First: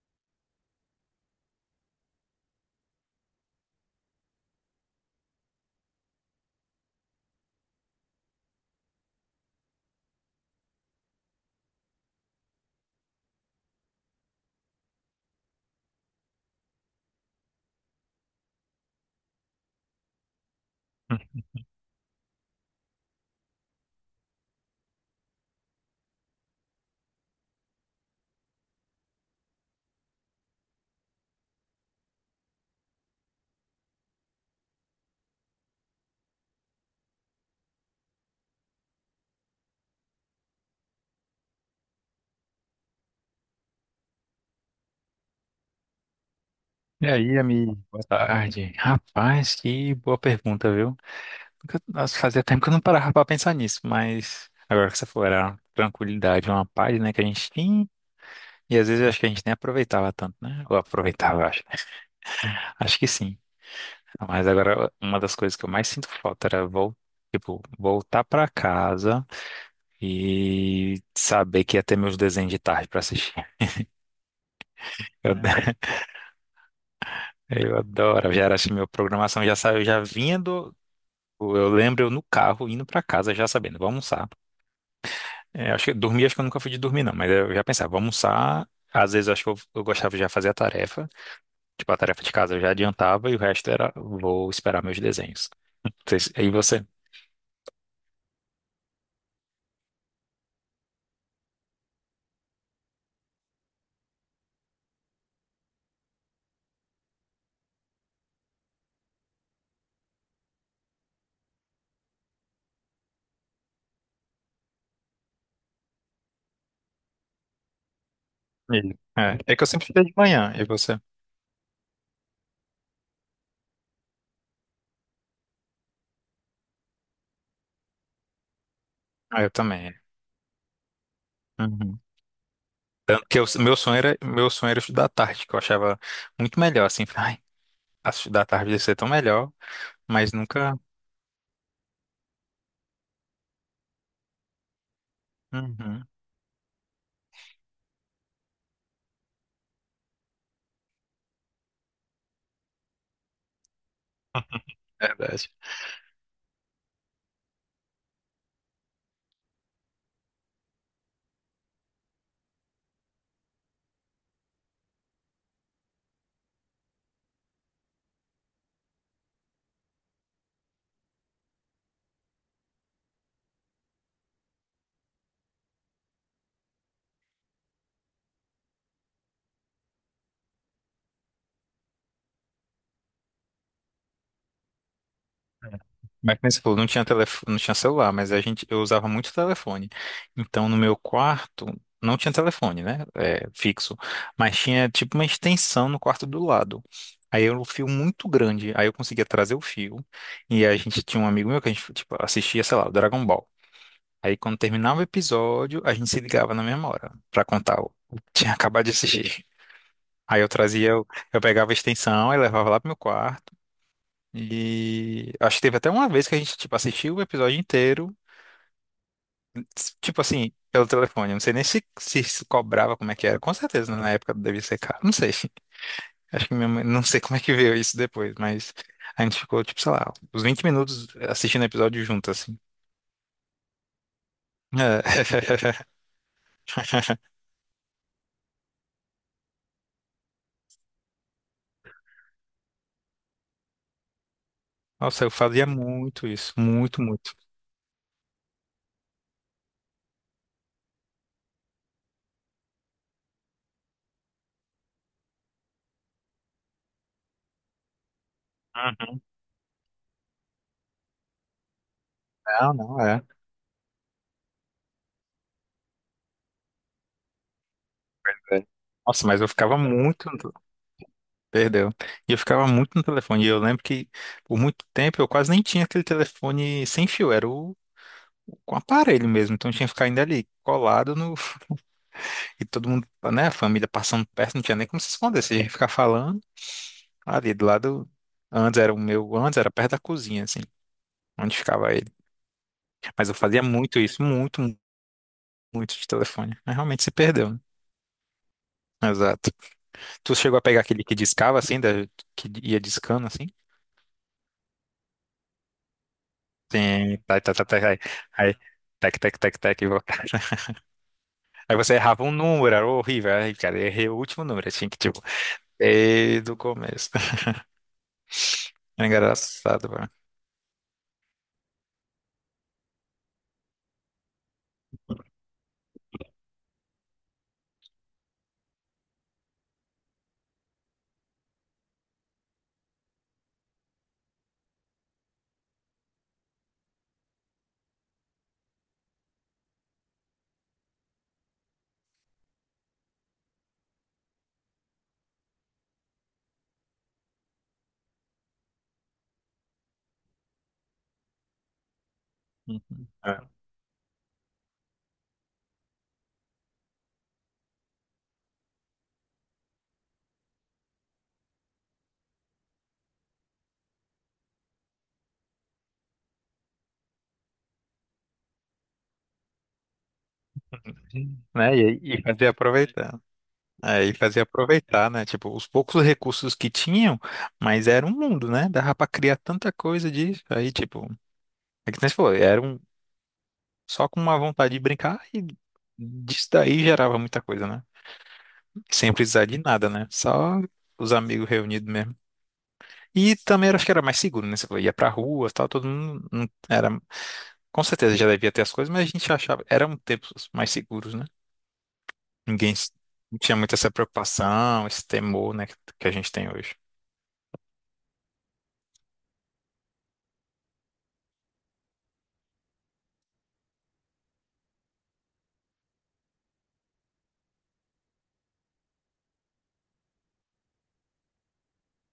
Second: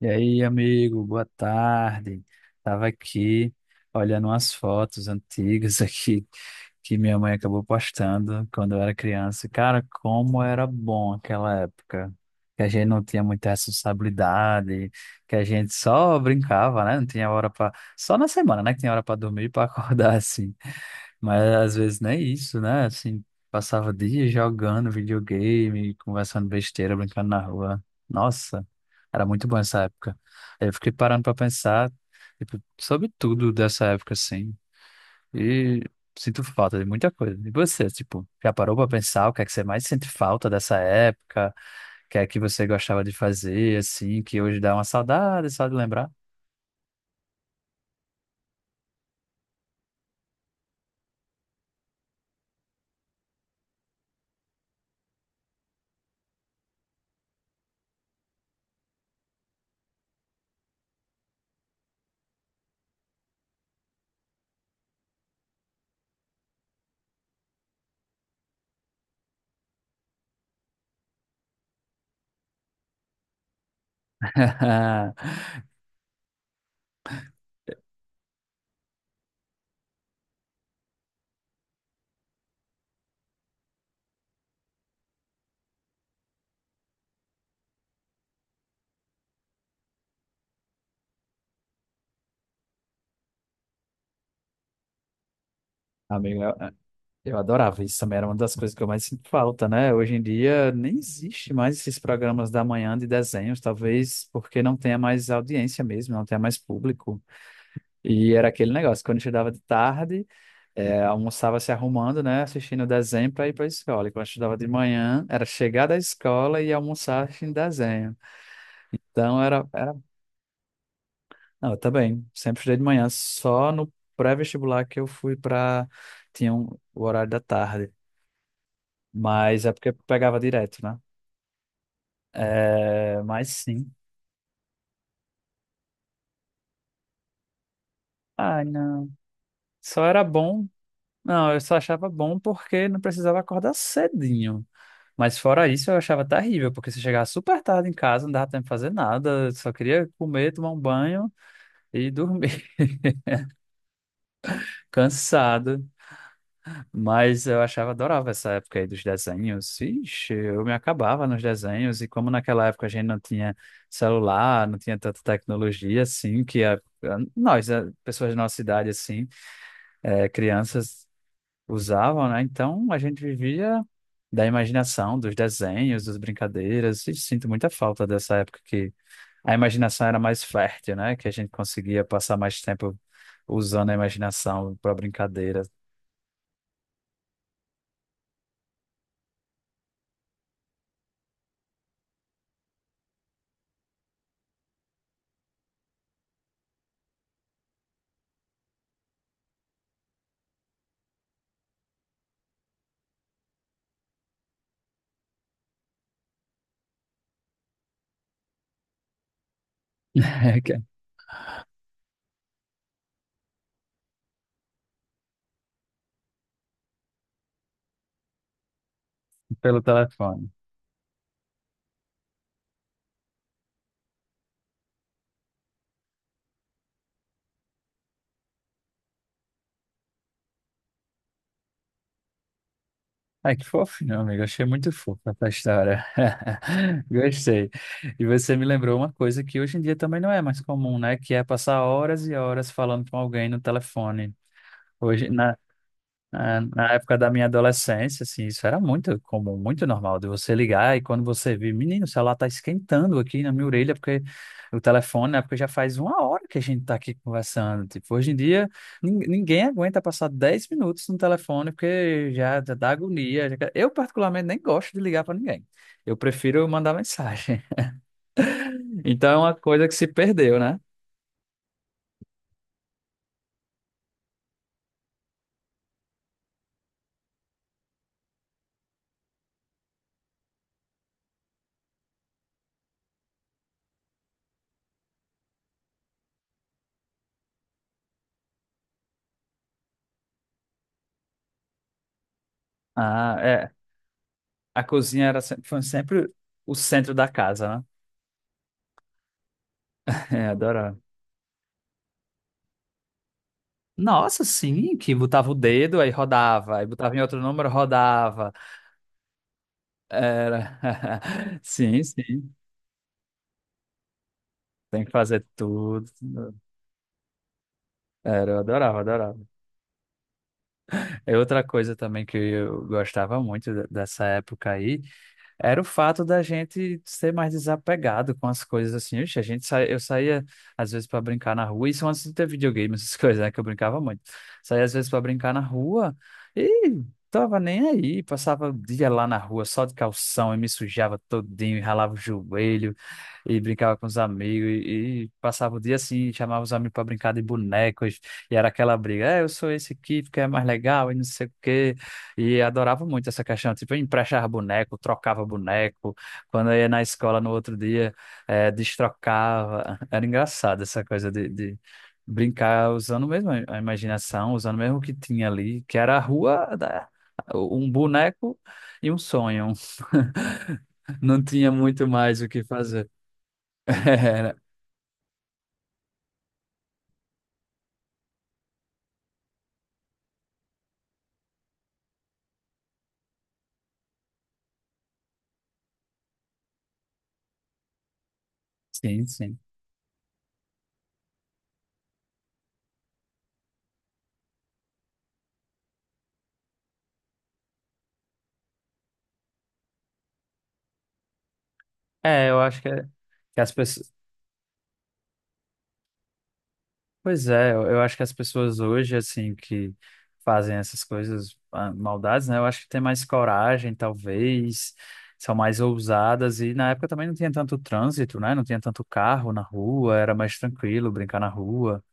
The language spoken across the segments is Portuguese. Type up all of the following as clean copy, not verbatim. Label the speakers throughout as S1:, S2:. S1: E aí, amigo, boa tarde. Tava aqui olhando umas fotos antigas aqui que minha mãe acabou postando quando eu era criança. Cara, como era bom aquela época, que a gente não tinha muita responsabilidade, que a gente só brincava, né? Não tinha hora para só na semana, né? Que tinha hora para dormir e para acordar assim. Mas às vezes nem isso, né? Assim, passava dias jogando videogame, conversando besteira, brincando na rua. Nossa, era muito bom essa época. Aí eu fiquei parando pra pensar, tipo, sobre tudo dessa época, assim. E sinto falta de muita coisa. E você, tipo, já parou pra pensar o que é que você mais sente falta dessa época? O que é que você gostava de fazer, assim, que hoje dá uma saudade só de lembrar?
S2: E aí, amigo? Boa tarde. Rapaz, que boa pergunta, viu? Nossa, fazia tempo que eu não parava pra pensar nisso, mas agora que você falou, era uma tranquilidade, uma paz, né, que a gente tinha, e às vezes eu acho que a gente nem aproveitava tanto, né? Ou aproveitava, eu acho. Acho que sim. Mas agora, uma das coisas que eu mais sinto falta era vol tipo, voltar pra casa e saber que ia ter meus desenhos de tarde pra assistir. Eu, eu adoro, já era assim, minha programação já saiu, já vinha. Eu lembro eu no carro indo pra casa já sabendo, vou almoçar. É, acho que dormir, acho que eu nunca fui de dormir, não, mas eu já pensava, vou almoçar. Às vezes eu acho que eu gostava de já fazer a tarefa, tipo a tarefa de casa eu já adiantava e o resto era vou esperar meus desenhos.
S1: Amigo,
S2: E você?
S1: eu adorava isso também, era uma das coisas que eu mais sinto falta, né? Hoje em dia nem existe mais esses programas da manhã de desenhos, talvez porque não tenha mais audiência mesmo, não tenha mais público. E era aquele negócio, quando eu estudava de tarde, é, almoçava se arrumando, né? Assistindo o desenho para ir para a escola. E quando eu estudava de manhã, era chegar da escola e almoçar assistindo desenho.
S2: E- É,
S1: Então
S2: é que
S1: era,
S2: eu sempre
S1: era.
S2: fiz de manhã, e você?
S1: Não, eu também, sempre estudei de manhã, só no pré-vestibular que eu fui para. Tinha um- o horário da tarde.
S2: Ah, eu
S1: Mas é
S2: também.
S1: porque
S2: É.
S1: pegava direto, né?
S2: Uhum.
S1: É,
S2: Tanto que
S1: mas sim.
S2: meu sonho era estudar à tarde, que eu achava muito melhor, assim. Ai, estudar à
S1: Ai,
S2: tarde ia ser tão
S1: não.
S2: melhor,
S1: Só era
S2: mas
S1: bom.
S2: nunca.
S1: Não, eu só achava bom porque não precisava acordar cedinho. Mas fora isso, eu
S2: Uhum,
S1: achava terrível, porque se chegava super tarde em casa, não dava tempo de fazer nada, só queria comer, tomar um banho e dormir,
S2: verdade.
S1: cansado. Mas eu achava, adorava essa época aí dos desenhos. Ixi, eu me acabava nos desenhos, e como naquela época a gente não tinha celular, não tinha tanta tecnologia assim, que nós, pessoas da nossa idade assim, é, crianças usavam, né? Então a gente vivia da imaginação, dos desenhos, das brincadeiras, e sinto muita falta dessa época que a imaginação era mais fértil, né? Que a gente conseguia passar mais tempo usando a imaginação para brincadeira
S2: Mas como você falou, não tinha telefone, não tinha celular, mas a gente, eu usava muito telefone. Então, no meu quarto, não tinha telefone, né? É, fixo. Mas tinha tipo uma extensão no quarto do lado. Aí era um fio muito grande. Aí eu conseguia trazer o fio. E a gente tinha um amigo meu que a gente, tipo, assistia, sei lá, o Dragon Ball. Aí quando terminava o episódio, a gente se ligava na mesma hora pra contar o que tinha acabado de assistir. Aí eu
S1: que-
S2: trazia, eu pegava a extensão e levava lá pro meu quarto. E acho que teve até uma vez que a gente, tipo, assistiu o episódio inteiro,
S1: pelo
S2: tipo
S1: telefone.
S2: assim, pelo telefone. Eu não sei nem se, se cobrava como é que era. Com certeza, na época devia ser caro. Não sei. Acho que minha mãe, não sei como é que veio isso depois, mas a gente ficou, tipo, sei lá, uns 20 minutos assistindo o episódio junto, assim.
S1: Ai, que fofo, meu amigo. Achei muito fofo essa
S2: É.
S1: história. Gostei. E você me lembrou uma coisa que hoje em dia também não é mais comum, né? Que é passar horas e horas falando com alguém no telefone.
S2: Nossa,
S1: Hoje,
S2: eu
S1: na,
S2: fazia muito isso,
S1: É, na
S2: muito,
S1: época da
S2: muito.
S1: minha adolescência, assim, isso era muito comum, muito normal de você ligar e quando você vê, menino, o celular tá esquentando aqui na minha orelha, porque o telefone, né, porque já faz uma hora que a gente tá aqui conversando. Tipo, hoje em dia, ninguém aguenta passar 10 minutos no telefone, porque já já
S2: Não,
S1: dá
S2: não é.
S1: agonia. Eu, particularmente, nem gosto de ligar para ninguém. Eu prefiro mandar mensagem.
S2: É. Nossa,
S1: Então, é
S2: mas eu
S1: uma
S2: ficava
S1: coisa que se
S2: muito.
S1: perdeu, né?
S2: Perdeu. E eu ficava muito no telefone. E eu lembro que por muito tempo eu quase nem tinha aquele telefone sem fio, era o com aparelho mesmo. Então eu tinha que ficar ainda ali colado no. E todo mundo, né? A família passando perto, não tinha nem como se esconder. Você ia ficar falando ali do lado. Antes era o meu, antes era perto da cozinha, assim, onde ficava ele. Mas eu
S1: Ah,
S2: fazia
S1: é.
S2: muito isso, muito,
S1: A cozinha era, foi
S2: muito de
S1: sempre
S2: telefone.
S1: o
S2: Mas realmente se
S1: centro da
S2: perdeu, né?
S1: casa, né?
S2: Exato. Tu
S1: É,
S2: chegou a pegar
S1: adorava.
S2: aquele que discava, assim, da... que ia discando, assim?
S1: Nossa, sim, que botava o dedo, aí rodava, aí botava
S2: Sim,
S1: em outro
S2: tá, tá, tá,
S1: número,
S2: tá, aí,
S1: rodava.
S2: aí, tec, tec, tec, tec,
S1: Era.
S2: aí você
S1: Sim,
S2: errava um
S1: sim,
S2: número, era horrível, aí, cara, eu errei o último número, eu tinha que,
S1: tem que
S2: tipo,
S1: fazer tudo.
S2: desde o começo.
S1: Era, eu adorava,
S2: É
S1: adorava.
S2: engraçado, velho.
S1: É outra coisa também que eu gostava muito dessa época aí. Era o fato da gente ser mais desapegado com as coisas assim. Ixi, eu saía às vezes para brincar na rua, isso antes de ter videogame, essas coisas, né, que eu brincava muito. Saía às vezes para brincar na rua e tava nem aí, passava o dia lá na rua só de calção e me sujava todinho, e ralava o joelho e brincava com os amigos e passava o dia assim, e chamava os amigos para brincar de bonecos e era aquela briga, é, eu sou esse aqui porque é mais legal e não sei o quê. E adorava
S2: Uhum.
S1: muito essa
S2: É.
S1: questão, tipo, eu emprestava boneco, trocava boneco, quando eu ia na escola no outro dia, destrocava. Era engraçado essa coisa de brincar usando mesmo a imaginação, usando mesmo o que tinha ali, que era a rua, um boneco e um sonho. Não tinha
S2: Né?
S1: muito
S2: E
S1: mais o
S2: fazia
S1: que fazer.
S2: aproveitar. É, e fazia
S1: Era-
S2: aproveitar, né? Tipo, os poucos recursos que tinham, mas era um mundo, né? Dava pra criar tanta coisa disso. Aí, tipo, é que nem você falou, era um, só com uma vontade de brincar e disso daí gerava muita coisa, né? Sem
S1: Sim,
S2: precisar
S1: sim.
S2: de nada, né? Só os amigos reunidos mesmo. E também acho que era mais seguro, né? Você falou, ia pra rua, tal, todo mundo era, com certeza já devia ter as coisas, mas a gente achava, eram tempos mais seguros, né?
S1: É, eu
S2: Ninguém
S1: acho que, é,
S2: não tinha
S1: que as
S2: muito essa
S1: pessoas.
S2: preocupação, esse temor, né, que a gente tem hoje.
S1: Pois é, eu acho que as pessoas hoje, assim, que fazem essas coisas, ah, maldades, né? Eu acho que tem mais coragem, talvez, são mais ousadas. E na época também não tinha tanto trânsito, né? Não tinha tanto carro na rua, era mais tranquilo brincar na rua.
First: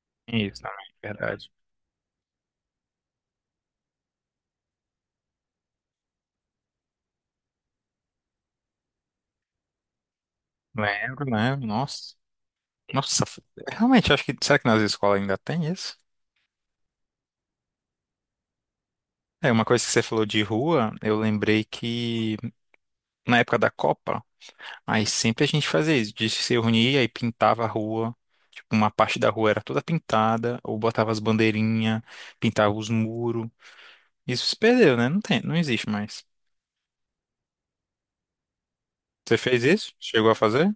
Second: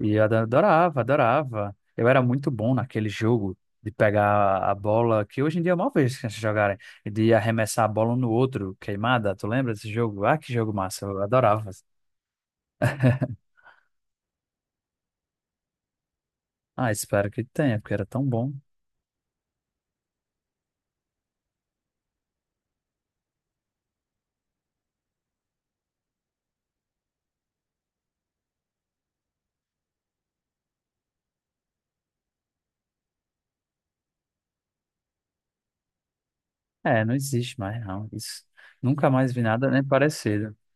S1: E eu ado-
S2: Isso, também,
S1: adorava,
S2: verdade.
S1: adorava. Eu era muito bom naquele jogo de pegar a bola, que hoje em dia é mal vez que eles jogarem, e de arremessar a bola um no outro, queimada. Tu lembra desse jogo? Ah, que jogo massa, eu
S2: Lembro, lembro,
S1: adorava.
S2: nossa. Nossa, realmente, acho que, será que nas escolas ainda tem isso?
S1: Ah, espero que tenha, porque era tão bom.
S2: É, uma coisa que você falou de rua, eu lembrei que na época da Copa, aí sempre a gente fazia isso, de se reunir, aí pintava a rua, tipo, uma parte da rua era toda pintada, ou botava as bandeirinhas, pintava os muros. Isso se perdeu, né? Não tem, não existe mais.
S1: É, não existe mais, não. Isso. Nunca mais
S2: Você
S1: vi
S2: fez
S1: nada nem
S2: isso? Chegou a
S1: parecido.
S2: fazer?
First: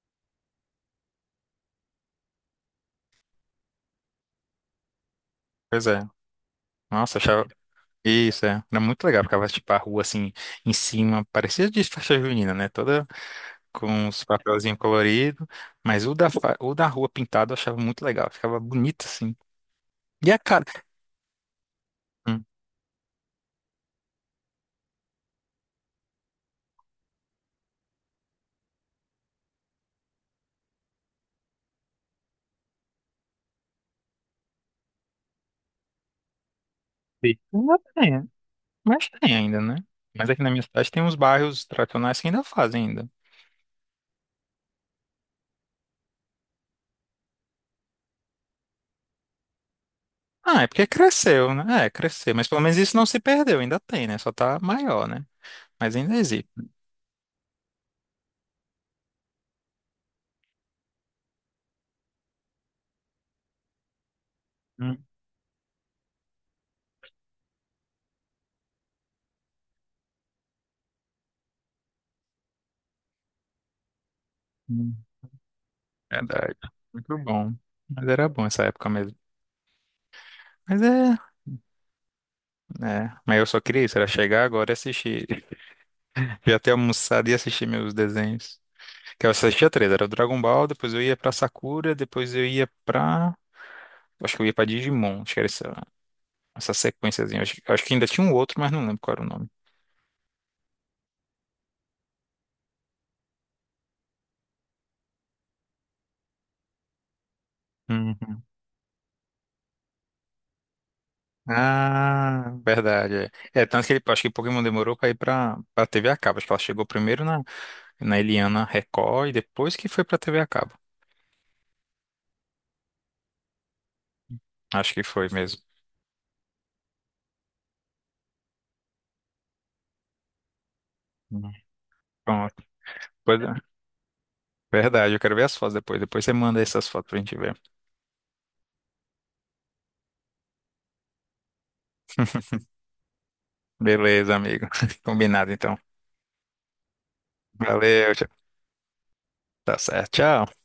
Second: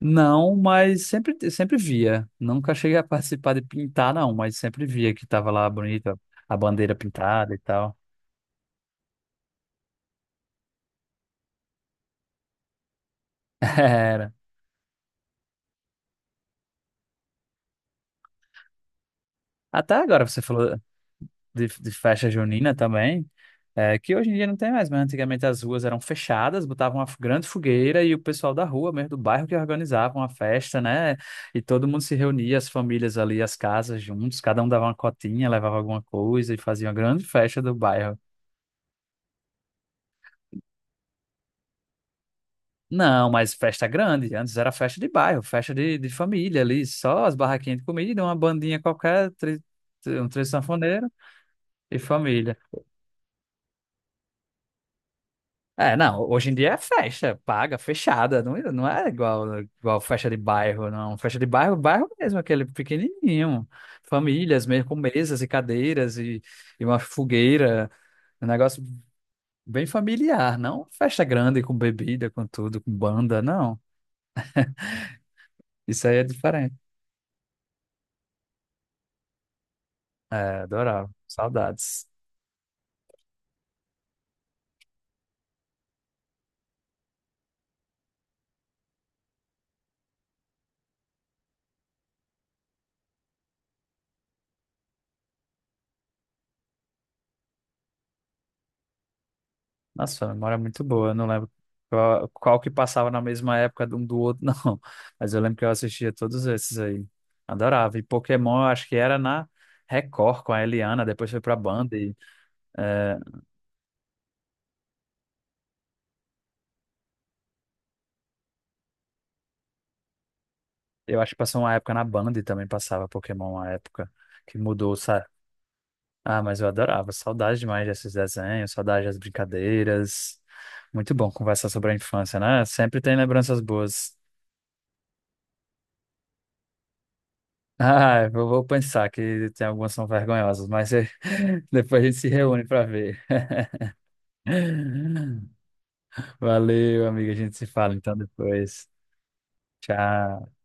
S1: Não, mas sempre, sempre via. Nunca cheguei a participar de pintar, não, mas sempre via que tava lá
S2: Pois é.
S1: bonita a bandeira
S2: Nossa, achava...
S1: pintada e tal.
S2: Isso, é. Era muito legal, ficava, tipo, a rua, assim, em cima, parecia de festa junina, né? Toda com os
S1: Era.
S2: papelzinhos coloridos, mas o da rua pintado eu achava muito legal, ficava bonito, assim.
S1: Até agora
S2: E a
S1: você
S2: cara...
S1: falou, de festa
S2: Hum.
S1: junina também, é, que hoje em dia não tem mais, mas antigamente as ruas eram fechadas, botavam uma grande fogueira e o pessoal da rua, mesmo do bairro, que organizavam a festa, né? E todo mundo se reunia, as famílias ali, as casas juntos, cada um dava uma cotinha, levava alguma coisa e fazia uma grande
S2: Sim.
S1: festa do bairro.
S2: Mas tem ainda, né? Mas aqui na minha cidade tem uns bairros tradicionais que ainda fazem ainda.
S1: Não, mas festa grande. Antes era festa de bairro, festa de família ali, só as barraquinhas de comida, uma bandinha qualquer, um trio
S2: Ah, é porque
S1: sanfoneiro
S2: cresceu, né? É,
S1: e
S2: cresceu. Mas
S1: família.
S2: pelo menos isso não se perdeu, ainda tem, né? Só tá maior, né?
S1: É,
S2: Mas ainda
S1: não,
S2: existe.
S1: hoje em dia é festa, paga, fechada, não, não é igual, igual festa de bairro, não. Festa de bairro, bairro mesmo, aquele pequenininho, famílias mesmo, com
S2: Hum,
S1: mesas e cadeiras e uma fogueira, um negócio bem familiar, não festa grande com bebida, com tudo, com banda, não.
S2: hum.
S1: Isso aí é
S2: Verdade.
S1: diferente.
S2: Muito bom. Mas era bom essa época mesmo.
S1: É,
S2: Mas
S1: adorava,
S2: é,
S1: saudades.
S2: é. Mas eu só queria isso, era chegar agora e assistir. Já ter almoçado e assistir meus desenhos. Que eu assistia três, era o Dragon Ball, depois eu ia pra Sakura, depois eu ia pra. Acho que eu ia pra Digimon, acho que era isso. Essa sequenciazinha. Acho que ainda tinha um outro, mas não lembro qual era o nome.
S1: Nossa, sua memória é muito boa. Eu não lembro qual que passava na mesma época de um do outro, não. Mas eu lembro que eu assistia todos esses aí. Adorava. E
S2: Uhum.
S1: Pokémon, eu acho que era na Record com a Eliana, depois foi pra Band. E,
S2: Ah,
S1: é,
S2: verdade. É, tanto que ele, acho que Pokémon demorou pra ir pra TV a cabo. Acho que ela chegou primeiro na, na Eliana Record e depois que foi pra TV a cabo.
S1: eu acho que passou uma época na Band também passava Pokémon, uma época que
S2: Acho
S1: mudou,
S2: que
S1: sabe?
S2: foi mesmo.
S1: Ah, mas eu adorava. Saudade demais desses desenhos, saudade das brincadeiras. Muito bom
S2: Uhum.
S1: conversar sobre a infância,
S2: Pronto.
S1: né? Sempre tem
S2: Pois é.
S1: lembranças boas.
S2: Verdade, eu quero ver as fotos depois. Depois você manda essas fotos pra gente ver.
S1: Ah, eu vou pensar que tem algumas que são vergonhosas, mas depois a gente se reúne para ver.
S2: Beleza, amigo. Combinado, então.
S1: Valeu, amiga. A gente se fala
S2: Valeu,
S1: então
S2: tchau.
S1: depois.
S2: Tá certo.
S1: Tchau.
S2: Tchau.